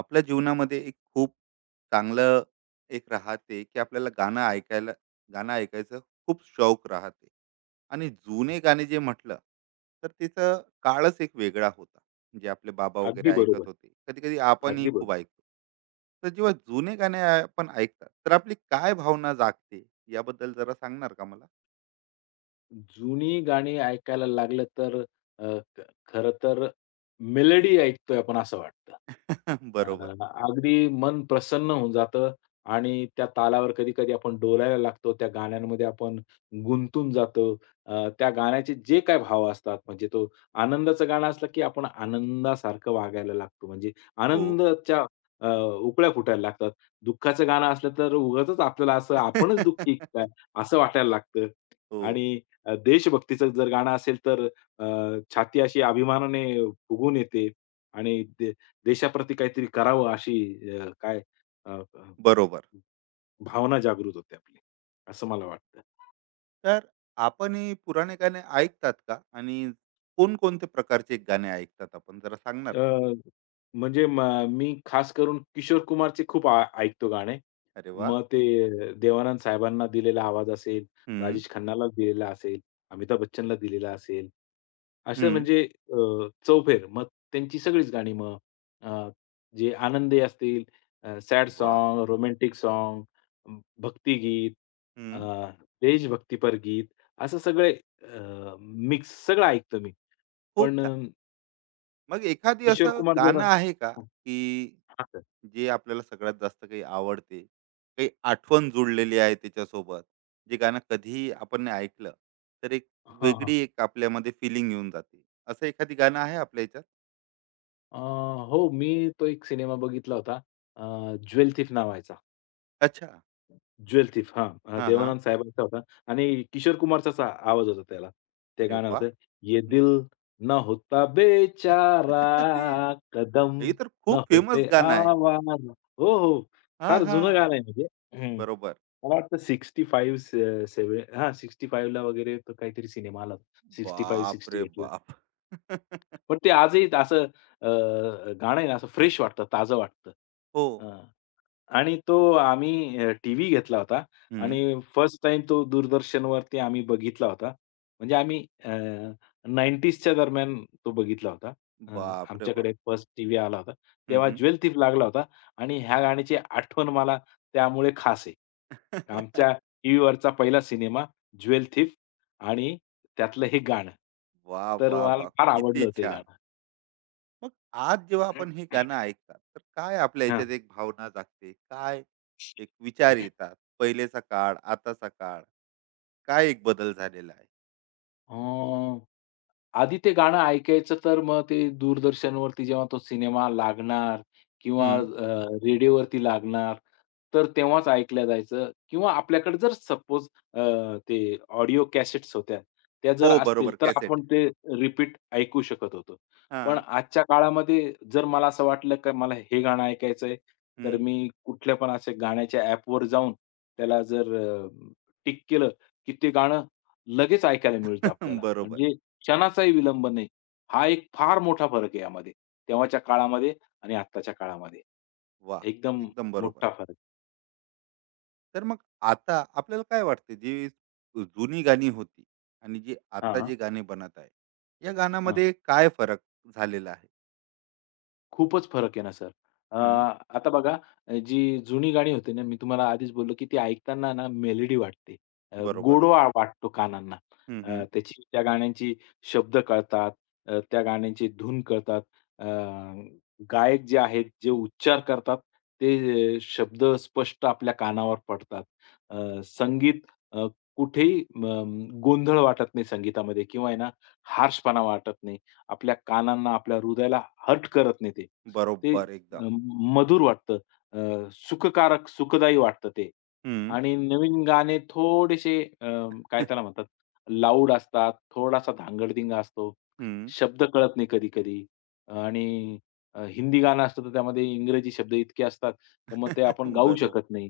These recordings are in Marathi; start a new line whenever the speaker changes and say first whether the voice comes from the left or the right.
right: आपल्या जीवनामध्ये एक खूप चांगलं एक राहते की आपल्याला गाणं ऐकायचं खूप शौक राहते. आणि जुने गाणे जे म्हटलं तर त्याचा काळच एक वेगळा होता. जे आपले बाबा
left: अगदी
right: वगैरे
left: बरोबर.
right: ऐकत होते, कधी कधी आपणही
left: अगदी
right: खूप
left: बरोबर.
right: ऐकतो. तर जेव्हा जुने गाणे आपण ऐकतात तर आपली काय भावना जागते, याबद्दल जरा सांगणार का मला?
left: जुनी गाणी ऐकायला लागलं तर अ, ख खरं तर मेलडी ऐकतोय आपण असं वाटतं.
right: बरोबर.
left: अगदी मन प्रसन्न होऊन जातं आणि त्या तालावर कधी-कधी आपण डोलायला लागतो. त्या गाण्यांमध्ये आपण गुंतून जातो. त्या गाण्याचे जे काय भाव असतात म्हणजे तो आनंदाचं गाणं असलं, की आपण आनंदासारखं वागायला लागतो. म्हणजे
right: हो.
left: आनंदाच्या अ, उकळ्या फुटायला लागतात. दुःखाचं गाणं असलं तर उगाचच आपल्याला असं आपणच दुःखी काय असं वाटायला लागतं
right: हो,
left: आणि देशभक्तीचं जर गाणं असेल तर अ, छाती अशी अभिमानाने फुगून येते आणि देशाप्रती काहीतरी करावं अशी अ, काय अ, अ,
right: बरोबर.
left: भावना जागृत होते आपली, असं मला वाटतं.
right: तर आपण हे पुराणे गाणे ऐकतात का? आणि कोणकोणते प्रकारचे गाणे ऐकतात आपण, जरा सांगणार का?
left: अ, म्हणजे म मी खास करून किशोर कुमारचे खूप ऐकतो गाणे.
right: अरे वाह!
left: मग ते देवानंद साहेबांना दिलेला आवाज असेल,
right: हं,
left: राजेश खन्नाला दिलेला असेल, अमिताभ बच्चनला दिलेला असेल. असं
right: हं.
left: म्हणजे चौफेर. मग त्यांची सगळीच गाणी मग अ, जे आनंदी असतील, सॅड
right: वा,
left: सॉन्ग, रोमॅन्टिक सॉन्ग, भक्तिगीत, अ,
right: हं.
left: देशभक्तीपर गीत असं सगळे मिक्स सगळं ऐकतो मी.
right: खूप
left: पण
right: छान. मग एखादी
left: किशोर
right: असं
left: कुमार जर
right: गाणं आहे का, की
left: हां, सर.
right: जे आपल्याला सगळ्यात जास्त काही आवडते? काही आठवण जुळलेली आहे त्याच्यासोबत? जे गाणं कधीही आपण ऐकलं, तर एक
left: हां,
right: वेगळी
left: हां.
right: एक आपल्यामध्ये फीलिंग येऊन जाते. असं एखादी गाणं आहे आपल्या ह्याच्यात?
left: अ, हो, मी तो एक सिनेमा बघितला होता. ज्वेल थीफ नावाचा.
right: अच्छा.
left: ज्वेल थीफ हां,
right: हां, हां.
left: देवानंद साहेबांचा होता आणि किशोर कुमारचाच आवाज होता त्याला. ते
right: अरे
left: गाणं
right: वाह!
left: होतं, "ये दिल ना होता बेचारा,
right: अरे,
left: कदम
right: हे तर
left: ना
right: खूप
left: होते
right: फेमस गाणं आहे.
left: आवारा." हो, हो.
right: हां,
left: फार जुनं
right: हां.
left: गाणं आहे म्हणजे. हं.
right: बरोबर.
left: मला वाटतं 65 से सेव्ह हां, 65 ला वगैरे तो काहीतरी सिनेमा आला होता.
right: बाप
left: 65-68
right: रे बाप!
left: पण ते आजही असं अ, गाणं आहे ना, असं फ्रेश वाटतं, ताजं वाटतं.
right: हो.
left: हां. आणि तो आम्ही टीव्ही घेतला होता
right: हं.
left: आणि फर्स्ट टाईम तो दूरदर्शनवरती आम्ही बघितला होता. म्हणजे आम्ही अ, दरम्यान तो बघितला होता. अ,
right: बाप रे बाप!
left: आमच्याकडे फर्स्ट टीव्ही आला होता.
right: हं,
left: तेव्हा
right: हं.
left: ज्वेल थीफ लागला होता आणि ह्या गाण्याची आठवण मला त्यामुळे खास आहे. आमच्या टीव्हीवरचा पहिला सिनेमा ज्वेल थीफ आणि त्यातलं हे गाणं.
right: वाह,
left: तर
right: वाह,
left: मला
right: वाह!
left: फार आवडलं
right: किती
left: होतं हे
right: छान.
left: गाणं.
right: मग आज जेव्हा आपण हे गाणं ऐकतात, तर काय आपल्या
left: हां.
right: ह्याच्यात एक भावना जागते? काय एक विचार येतात? पहिलेचा काळ, आताचा काळ, काय एक बदल झालेला आहे?
left: अ, आधी ते गाणं ऐकायचं तर मग ते दूरदर्शनवरती जेव्हा तो सिनेमा लागणार किंवा
right: हं.
left: रेडिओवरती लागणार, तर तेव्हाच ऐकलं जायचं किंवा आपल्याकडे जर सपोज ते ऑडिओ कॅसेट्स होत्या, त्या
right: हो,
left: जर असतील
right: बरोबर.
left: तर
right: कॅसेट.
left: आपण ते रिपीट ऐकू शकत होतो. पण
right: हां.
left: आजच्या काळामध्ये जर मला असं वाटलं की मला हे गाणं ऐकायचंय, तर
right: हं.
left: मी कुठल्या पण अशा गाण्याच्या ॲपवर जाऊन त्याला जर टिक केलं, की ते गाणं लगेच ऐकायला मिळतं आपल्याला.
right: बरोबर.
left: म्हणजे क्षणाचाही विलंब नाही. हा एक फार मोठा फरक आहे यामध्ये. तेव्हाच्या काळामध्ये आणि आत्ताच्या काळामध्ये.
right: वाह!
left: एकदम
right: एकदम बरोबर.
left: मोठा फरक.
right: तर मग आता आपल्याला काय वाटते, जी जुनी गाणी होती आणि जी आता
left: हां,
right: जे गाणे बनत आहे, या
left: हां.
right: गाण्यामध्ये काय फरक झालेला आहे?
left: खूपच फरक आहे ना सर. अ,
right: हम्म.
left: आता बघा जी जुनी गाणी होती ना, मी तुम्हाला आधीच बोललो, की ती ऐकताना ना मेलडी वाटते.
right: बरोबर.
left: गोडवा वाटतो कानांना.
right: हम्म, हम्म.
left: त्याची त्या गाण्यांची शब्द कळतात. त्या गाण्यांची धून कळतात. अ, गायक जे आहेत, जे उच्चार करतात, ते शब्द स्पष्ट आपल्या कानावर पडतात. संगीत अ, कुठेही गोंधळ वाटत नाही संगीतामध्ये किंवा आहे ना, हार्शपणा वाटत नाही. आपल्या कानांना, आपल्या हृदयाला हर्ट करत नाही ते. ते
right: बरोबर
left: अ,
right: एकदम.
left: मधुर वाटतं. अ, सुखकारक, सुखदायी वाटतं ते.
right: हम्म,
left: आणि नवीन गाणे थोडेसे काय त्याला म्हणतात, लाऊड असतात, थोडासा धांगडधिंगा असतो.
right: हम्म.
left: शब्द कळत नाही कधी-कधी आणि हिंदी गाणं असतं, तर त्यामध्ये इंग्रजी शब्द इतके असतात, तर मग ते आपण गाऊ
right: बरोबर.
left: शकत नाही.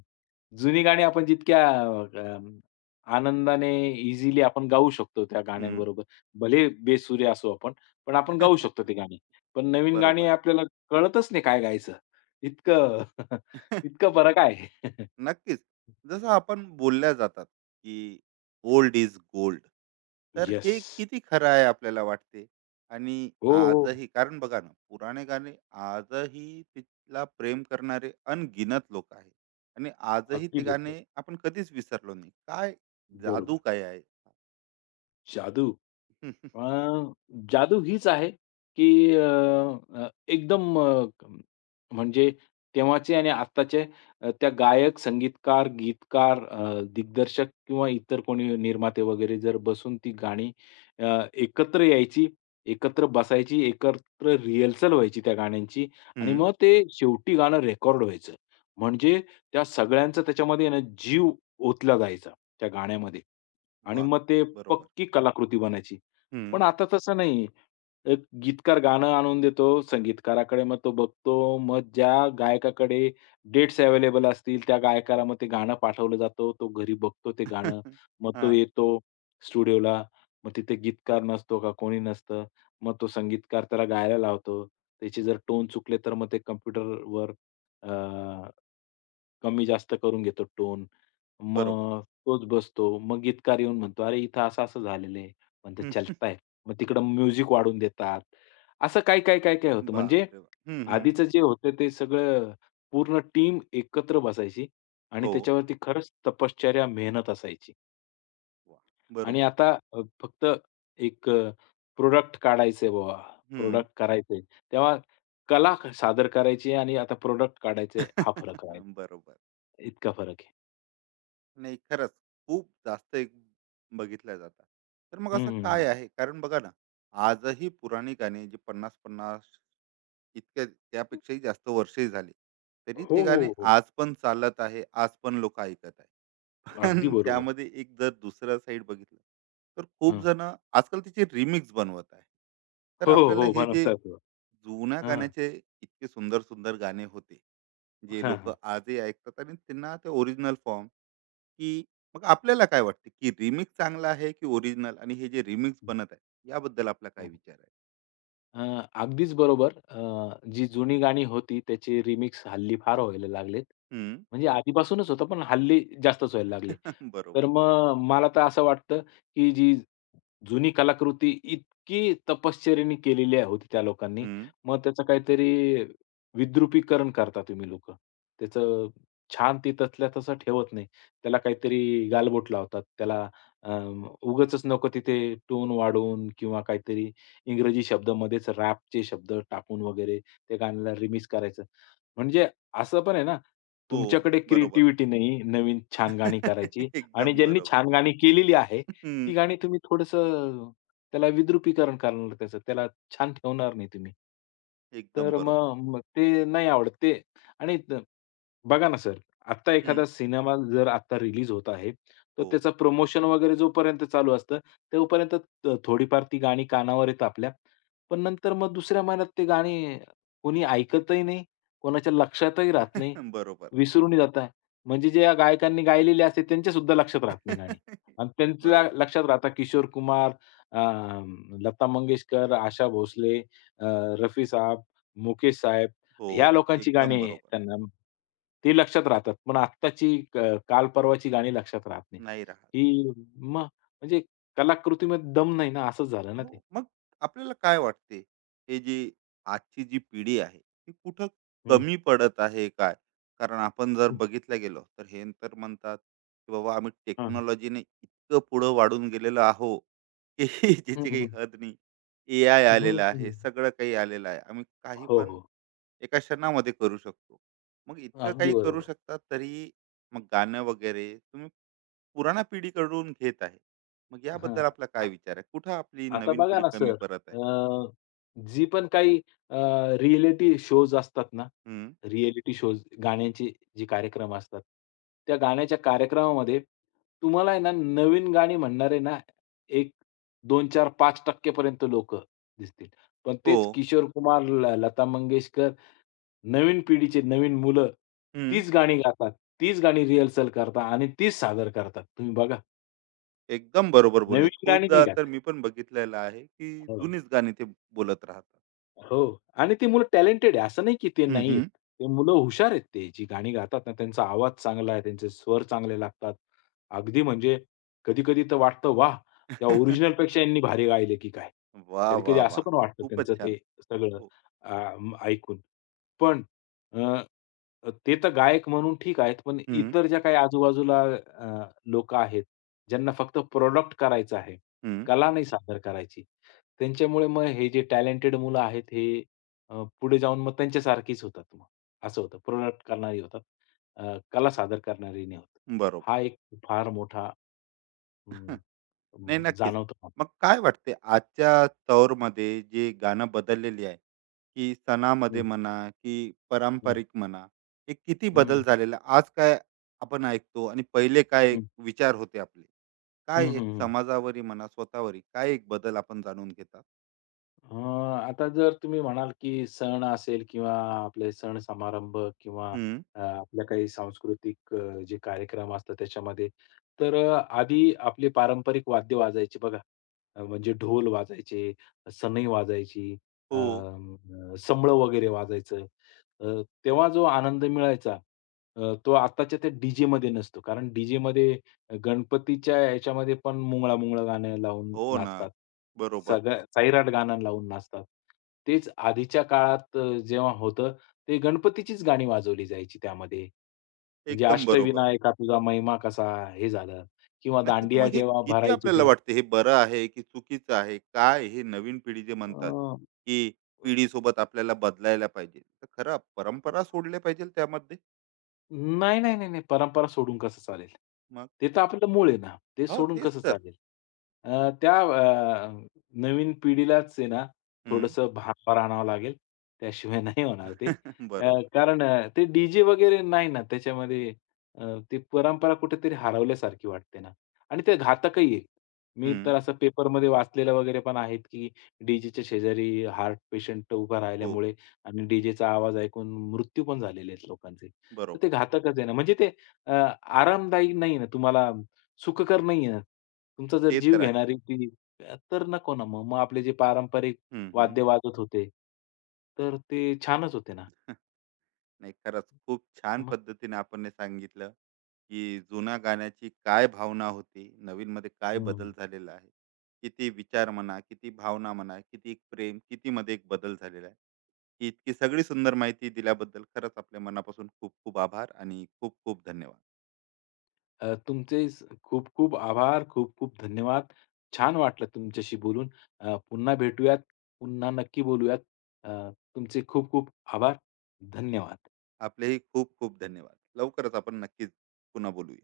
left: जुनी गाणी आपण जितक्या अ, आनंदाने, इझिली आपण गाऊ शकतो त्या
right: हम्म.
left: गाण्यांबरोबर. भले बेसुरे असू आपण, पण आपण गाऊ शकतो ती गाणी. पण नवीन गाणी
right: बरोबर.
left: आपल्याला कळतच नाही काय गायचं. इतकं इतका फरक आहे.
right: नक्कीच. जसं आपण बोलल्या जातात, की "ओल्ड इज गोल्ड." तर
left: येस.
right: हे किती खरं आहे आपल्याला वाटते? आणि
left: हो, हो.
right: आजही कारण बघा ना, पुराणे गाणे आजही तिला प्रेम करणारे अनगिनत लोक आहेत. आणि आजही
left: अगदी
right: ते
left: बरोबर.
right: गाणे आपण कधीच विसरलो नाही. काय
left: बरोबर.
right: जादू काय आहे?
left: जादू. अ, जादू हीच आहे, की अ, अ, एकदम म्हणजे तेव्हाचे आणि आत्ताचे त्या गायक, संगीतकार, गीतकार, दिग्दर्शक किंवा इतर कोणी निर्माते वगैरे जर बसून ती गाणी अ, एकत्र यायची, एकत्र बसायची, एकत्र रिहर्सल व्हायची त्या गाण्यांची आणि
right: हं.
left: मग ते शेवटी गाणं रेकॉर्ड व्हायचं. म्हणजे त्या सगळ्यांचा त्याच्यामध्ये ना जीव ओतला जायचा त्या गाण्यामध्ये आणि
right: वाह!
left: मग ते
right: बरोबर.
left: पक्की कलाकृती बनायची.
right: हं.
left: पण आता तसं नाही. एक गीतकार गाणं आणून देतो, संगीतकाराकडे मग तो बघतो. मग ज्या गायकाकडे डेट्स अवेलेबल असतील, त्या गायकाला मग ते गाणं पाठवलं जातं. तो घरी बघतो ते
right: हां.
left: गाणं. मग तो येतो स्टुडिओला. मग तिथे गीतकार नसतो का कोणी नसतं. मग तो संगीतकार त्याला गायला लावतो. त्याची जर टोन चुकले, तर मग ते कॉम्प्युटरवर कमी-जास्त करून घेतो टोन.
right: बरोबर.
left: मग तोच बसतो. मग गीतकार येऊन म्हणतो, "अरे, इथं असं-असं झालेलं आहे." म्हणतो, "चलता है." मग तिकडं म्युझिक वाढवून देतात. असं काय, काय, काय, काय होतं. म्हणजे
right: बापरे बाप! हं, हं.
left: आधीचं जे होतं ते सगळं पूर्ण टीम एकत्र बसायची आणि
right: हो.
left: त्याच्यावरती खरंच तपश्चर्या, मेहनत असायची.
right: वाह!
left: आणि
right: बरोबर.
left: आता फक्त एक प्रोडक्ट काढायचंय बाबा,
right: हं.
left: प्रोडक्ट करायचंय. तेव्हा सादर करायची आणि आता प्रोडक्ट काढायचंय हा फरक आहे.
right: बरोबर.
left: इतका फरक आहे.
right: नाही, खरंच खूप जास्त एक बघितल्या जातात. तर मग असं काय
left: हं,
right: आहे? कारण बघा ना, आजही पुराणी गाणी जे 50 50 इतक्या त्यापेक्षाही जास्त वर्षे झाली. तरी
left: हो,
right: ते गाणे
left: हो, हो.
right: आज पण चालत आहे, आज पण लोकं ऐकत आहे.
left: अगदी
right: पण
left: बरोबर.
right: त्यामध्ये एक जर दुसरा साईड बघितलं, तर खूप
left: हं.
right: जणं आजकाल त्याचे रिमिक्स बनवत आहे. तर
left: हो, हो,
right: आपल्याला
left: हो.
right: हे
left: म्हणत
right: जे
left: आहेत.
right: जुन्या
left: हां, हां.
right: गाण्याचे इतके सुंदर-सुंदर गाणे होते. जे लोक
left: हां,
right: आजही ऐकतात आणि त्यांना ते ओरिजिनल फॉर्म की मग आपल्याला काय वाटते की रिमिक्स चांगला आहे की ओरिजिनल, आणि हे जे रिमिक्स बनत आहे याबद्दल आपला काय
left: हो.
right: विचार आहे?
left: अ, अगदीच बरोबर. जी जुनी गाणी होती त्याचे रिमिक्स हल्ली फार व्हायला लागलेत.
right: हम्म.
left: म्हणजे आधीपासूनच होतं, पण हल्ली जास्तच व्हायला लागले. तर
right: बरोबर.
left: मग मला तर असं वाटतं, की जी जुनी कलाकृती इतकी तपश्चर्येने केलेली आहे होती त्या लोकांनी.
right: हम्म.
left: मग त्याचं काहीतरी विद्रुपीकरण करता तुम्ही लोकं. त्याचं छान ते तसल्या तसं ठेवत नाही. त्याला काहीतरी गालबोट लावतात. त्याला अ, नको तिथे टोन वाढवून किंवा काहीतरी इंग्रजी शब्दामध्येच रॅपचे शब्द टाकून वगैरे त्या गाण्याला रिमिक्स करायचं. म्हणजे असं पण आहे ना,
right: हो,
left: तुमच्याकडे
right: बरोबर.
left: क्रिएटिव्हिटी नाही नवीन छान गाणी करायची आणि
right: एकदम
left: ज्यांनी
right: बरोबर.
left: छान गाणी केलेली आहे, ती
right: हम्म.
left: गाणी तुम्ही थोडंसं त्याला विद्रुपीकरण करणार त्याचं, त्याला छान ठेवणार नाही तुम्ही.
right: एकदम
left: तर
right: बरोबर.
left: मग मग ते नाही आवडत ते आणि बघा ना सर, आत्ता
right: हम्म.
left: एखादा सिनेमा जर आत्ता रिलीज होत आहे, तर
right: हो.
left: त्याचं प्रमोशन वगैरे जोपर्यंत चालू असतं, तोपर्यंत थोडीफार ती गाणी कानावर येतात आपल्या. पण नंतर मग दुसऱ्या महिन्यात ते गाणी कोणी ऐकतही नाही, कोणाच्या लक्षातही राहत नाही,
right: बरोबर.
left: विसरूनही जातं. म्हणजे ज्या गायकांनी गायलेली असते त्यांच्यासुद्धा लक्षात राहत नाही गाणी. आणि त्यांच्या
right: बरोबर.
left: लक्षात राहतात किशोर कुमार, अ, लता मंगेशकर, आशा भोसले, अ, रफी साहब, मुकेश साहेब
right: हो,
left: ह्या लोकांची
right: एकदम
left: गाणी
right: बरोबर.
left: त्यांना ती लक्षात राहतात. पण आत्ताची क काल परवाची गाणी लक्षात राहत नाही.
right: नाही राहत.
left: ही मग म्हणजे कलाकृतीमध्ये दम नाही ना, असंच झालं ना ते.
right: हो, मग आपल्याला काय वाटते, हे जी आजची जी पिढी आहे, ती कुठं
left: हं,
right: कमी पडत आहे काय? कारण आपण जर
left: हं.
right: बघितलं गेलो, तर हे तर म्हणतात, की बाबा आम्ही
left: हां.
right: टेक्नॉलॉजीने इतकं पुढं वाढून गेलेलो आहो, की
left: हं,
right: ज्याची काही
left: हं.
right: हद नाही. एआय
left: हं,
right: आलेला आहे,
left: हं.
right: सगळं काही आलेलं आहे. आम्ही काही
left: हो,
right: पण
left: हो.
right: एका क्षणामध्ये करू शकतो. मग इतकं
left: अगदी
right: काही करू
left: बरोबर.
right: शकतात, तरीही मग गाणं वगैरे तुम्ही पुराण्या पिढीकडून घेत आहे. मग याबद्दल
left: हां.
right: आपला काय विचार आहे? कुठं आपली
left: आता
right: नवीन
left: बघा
right: पिढी
left: ना
right: कमी
left: सर,
right: पडत आहे?
left: अ, जी पण काही रिएलिटी शोज असतात ना,
right: हं,
left: रिएलिटी शोज गाण्यांचे जे कार्यक्रम असतात, त्या गाण्याच्या कार्यक्रमामध्ये तुम्हाला आहे ना, नवीन गाणी म्हणणारे ना, एक 2, 4, 5% पर्यंत लोक दिसतील. पण
right: हो.
left: तेच किशोर कुमार, लता मंगेशकर, नवीन पिढीचे नवीन मुलं
right: हं,
left: तीच गाणी गातात, तीच गाणी रिहर्सल करतात आणि तीच सादर करतात. तुम्ही बघा,
right: एकदम बरोबर बोलले.
left: नवीन गाणी
right: खूपदा
left: नाही
right: तर
left: गात.
right: मी पण बघितलेलं आहे, की
left: हो.
right: जुनीच गाणी ते बोलत राहतात.
left: हो. आणि ती मुलं टॅलेंटेड आहे. असं नाही की ते
right: हं,
left: नाहीयेत.
right: हं.
left: ते मुलं हुशार आहेत ते. जी गाणी गातात ना, त्यांचा आवाज चांगला आहे, त्यांचे स्वर चांगले लागतात. अगदी म्हणजे कधी-कधी तर वाटतं, वाह! त्या ओरिजिनलपेक्षा यांनी भारी गायले की काय?
right: वाह,
left: कधी-कधी
right: वाह,
left: असं
right: वाह!
left: पण वाटतं त्यांचं
right: खूपच छान.
left: ते सगळं
right: हो.
left: अ, ऐकून. पण अ, ते तर गायक म्हणून ठीक आहेत. पण
right: हं,
left: इतर ज्या काही आजूबाजूला अ, लोकं आहेत, ज्यांना फक्त प्रॉडक्ट करायचं आहे.
right: हं.
left: कला नाही सादर करायची. त्यांच्यामुळे मग हे जे टॅलेंटेड मुलं आहेत हे पुढे जाऊन मग त्यांच्यासारखीच होतात मग. असं होतं. प्रोडक्ट करणारी होतात. अ, कला सादर करणारी नाही होत.
right: बरोबर.
left: हा एक फार मोठा अं,
right: नाही,
left: अं,
right: नक्कीच.
left: जाणवतो मला.
right: मग काय वाटते आजच्या तौरमध्ये जे गाणं बदललेली आहे, की
left: हं,
right: सणामध्ये म्हणा, की
left: हं.
right: पारंपरिक म्हणा, हे किती
left: हं,
right: बदल
left: हं.
right: झालेला आहे? आज काय आपण ऐकतो आणि पहिले काय
left: हं,
right: विचार होते आपले? काय एक
left: हं,
right: समाजावरही म्हणा, स्वतःवरही काय एक बदल आपण जाणून घेतात?
left: अ, आता जर तुम्ही म्हणाल, की सण असेल किंवा आपले सण समारंभ किंवा
right: हं.
left: आपल्या काही सांस्कृतिक जे कार्यक्रम असतात त्याच्यामध्ये, तर आधी आपली पारंपरिक वाद्य वाजायची बघा. म्हणजे ढोल वाजायचे, सनई वाजायची, अ,
right: हो.
left: संबळ वगैरे वाजायचं. तेव्हा जो आनंद मिळायचा तो आत्ताच्या त्या डीजेमध्ये नसतो. कारण डीजेमध्ये गणपतीच्या ह्याच्यामध्ये पण मुंगळा-मुंगळा गाणं लावून
right: हो ना.
left: नाचतात.
right: बरोबर.
left: सगळ्या सैराट गाणं लावून नाचतात. तेच आधीच्या काळात जेव्हा होतं, ते गणपतीचीच गाणी वाजवली जायची त्यामध्ये. म्हणजे
right: एकदम बरोबर.
left: अष्टविनायका तुझा महिमा कसा हे झालं किंवा
right: नक्कीच.
left: दांडिया
right: मग हे
left: जेव्हा
right: किती
left: भरायची
right: आपल्याला
left: ती.
right: वाटते, हे बरं आहे की चुकीचं आहे, काय हे नवीन पिढी जे
left: अ,
right: म्हणतात की पिढीसोबत आपल्याला बदलायला पाहिजे, तर खरं परंपरा सोडल्या पाहिजे त्यामध्ये?
left: नाही, नाही, नाही, नाही. परंपरा सोडून कसं चालेल?
right: मग
left: ते तर आपलं मूळ आहे ना. ते
right: हो,
left: सोडून
right: तेच
left: कसं
right: तर.
left: चालेल? त्या नवीन पिढीलाच आहे ना,
right: हम्म.
left: थोडंसं भानावर आणावं लागेल. त्याशिवाय नाही होणार ते. अ,
right: बरोबर.
left: कारण अ, ते डी वगैरे नाही ना त्याच्यामध्ये अ, ती परंपरा कुठेतरी हरवल्यासारखी वाटते ना आणि ते घातकही आहे. मी तर
right: हम्म.
left: असं पेपरमध्ये वाचलेलं वगैरे पण आहेत, की डी शेजारी हार्ट पेशंट उभा
right: हो,
left: राहिल्यामुळे आणि डी आवाज ऐकून मृत्यू पण झालेले आहेत लोकांचे. तर ते
right: बरोबर.
left: घातकच आहे ना. म्हणजे ते आरामदायी नाही ना, तुम्हाला सुखकर नाही आहे ना. तुमचा जर
right: ते
left: जीव
right: तर आहे.
left: घेणारी ती तर नको ना मग. मग आपले जे पारंपरिक
right: हम्म, हम्म.
left: वाद्य वाजत होते, तर ते छानच होते ना.
right: नाही, खरंच खूप छान
left: मग
right: पद्धतीने आपण हे सांगितलं, की जुन्या गाण्याची काय भावना होती, नवीन मध्ये काय
left: हं.
right: बदल झालेला आहे, किती विचार म्हणा, किती भावना म्हणा, किती एक प्रेम, किती मध्ये एक बदल झालेला आहे. ही इतकी सगळी सुंदर माहिती दिल्याबद्दल खरंच आपल्या मनापासून खूप खूप आभार आणि खूप खूप धन्यवाद.
left: तुमचे खूप-खूप आभार, खूप-खूप धन्यवाद. छान वाटलं तुमच्याशी बोलून. पुन्हा भेटूयात, पुन्हा नक्की बोलूयात. तुमचे खूप-खूप आभार. धन्यवाद.
right: आपलेही खूप खूप धन्यवाद. लवकरच आपण नक्कीच पुन्हा बोलूया.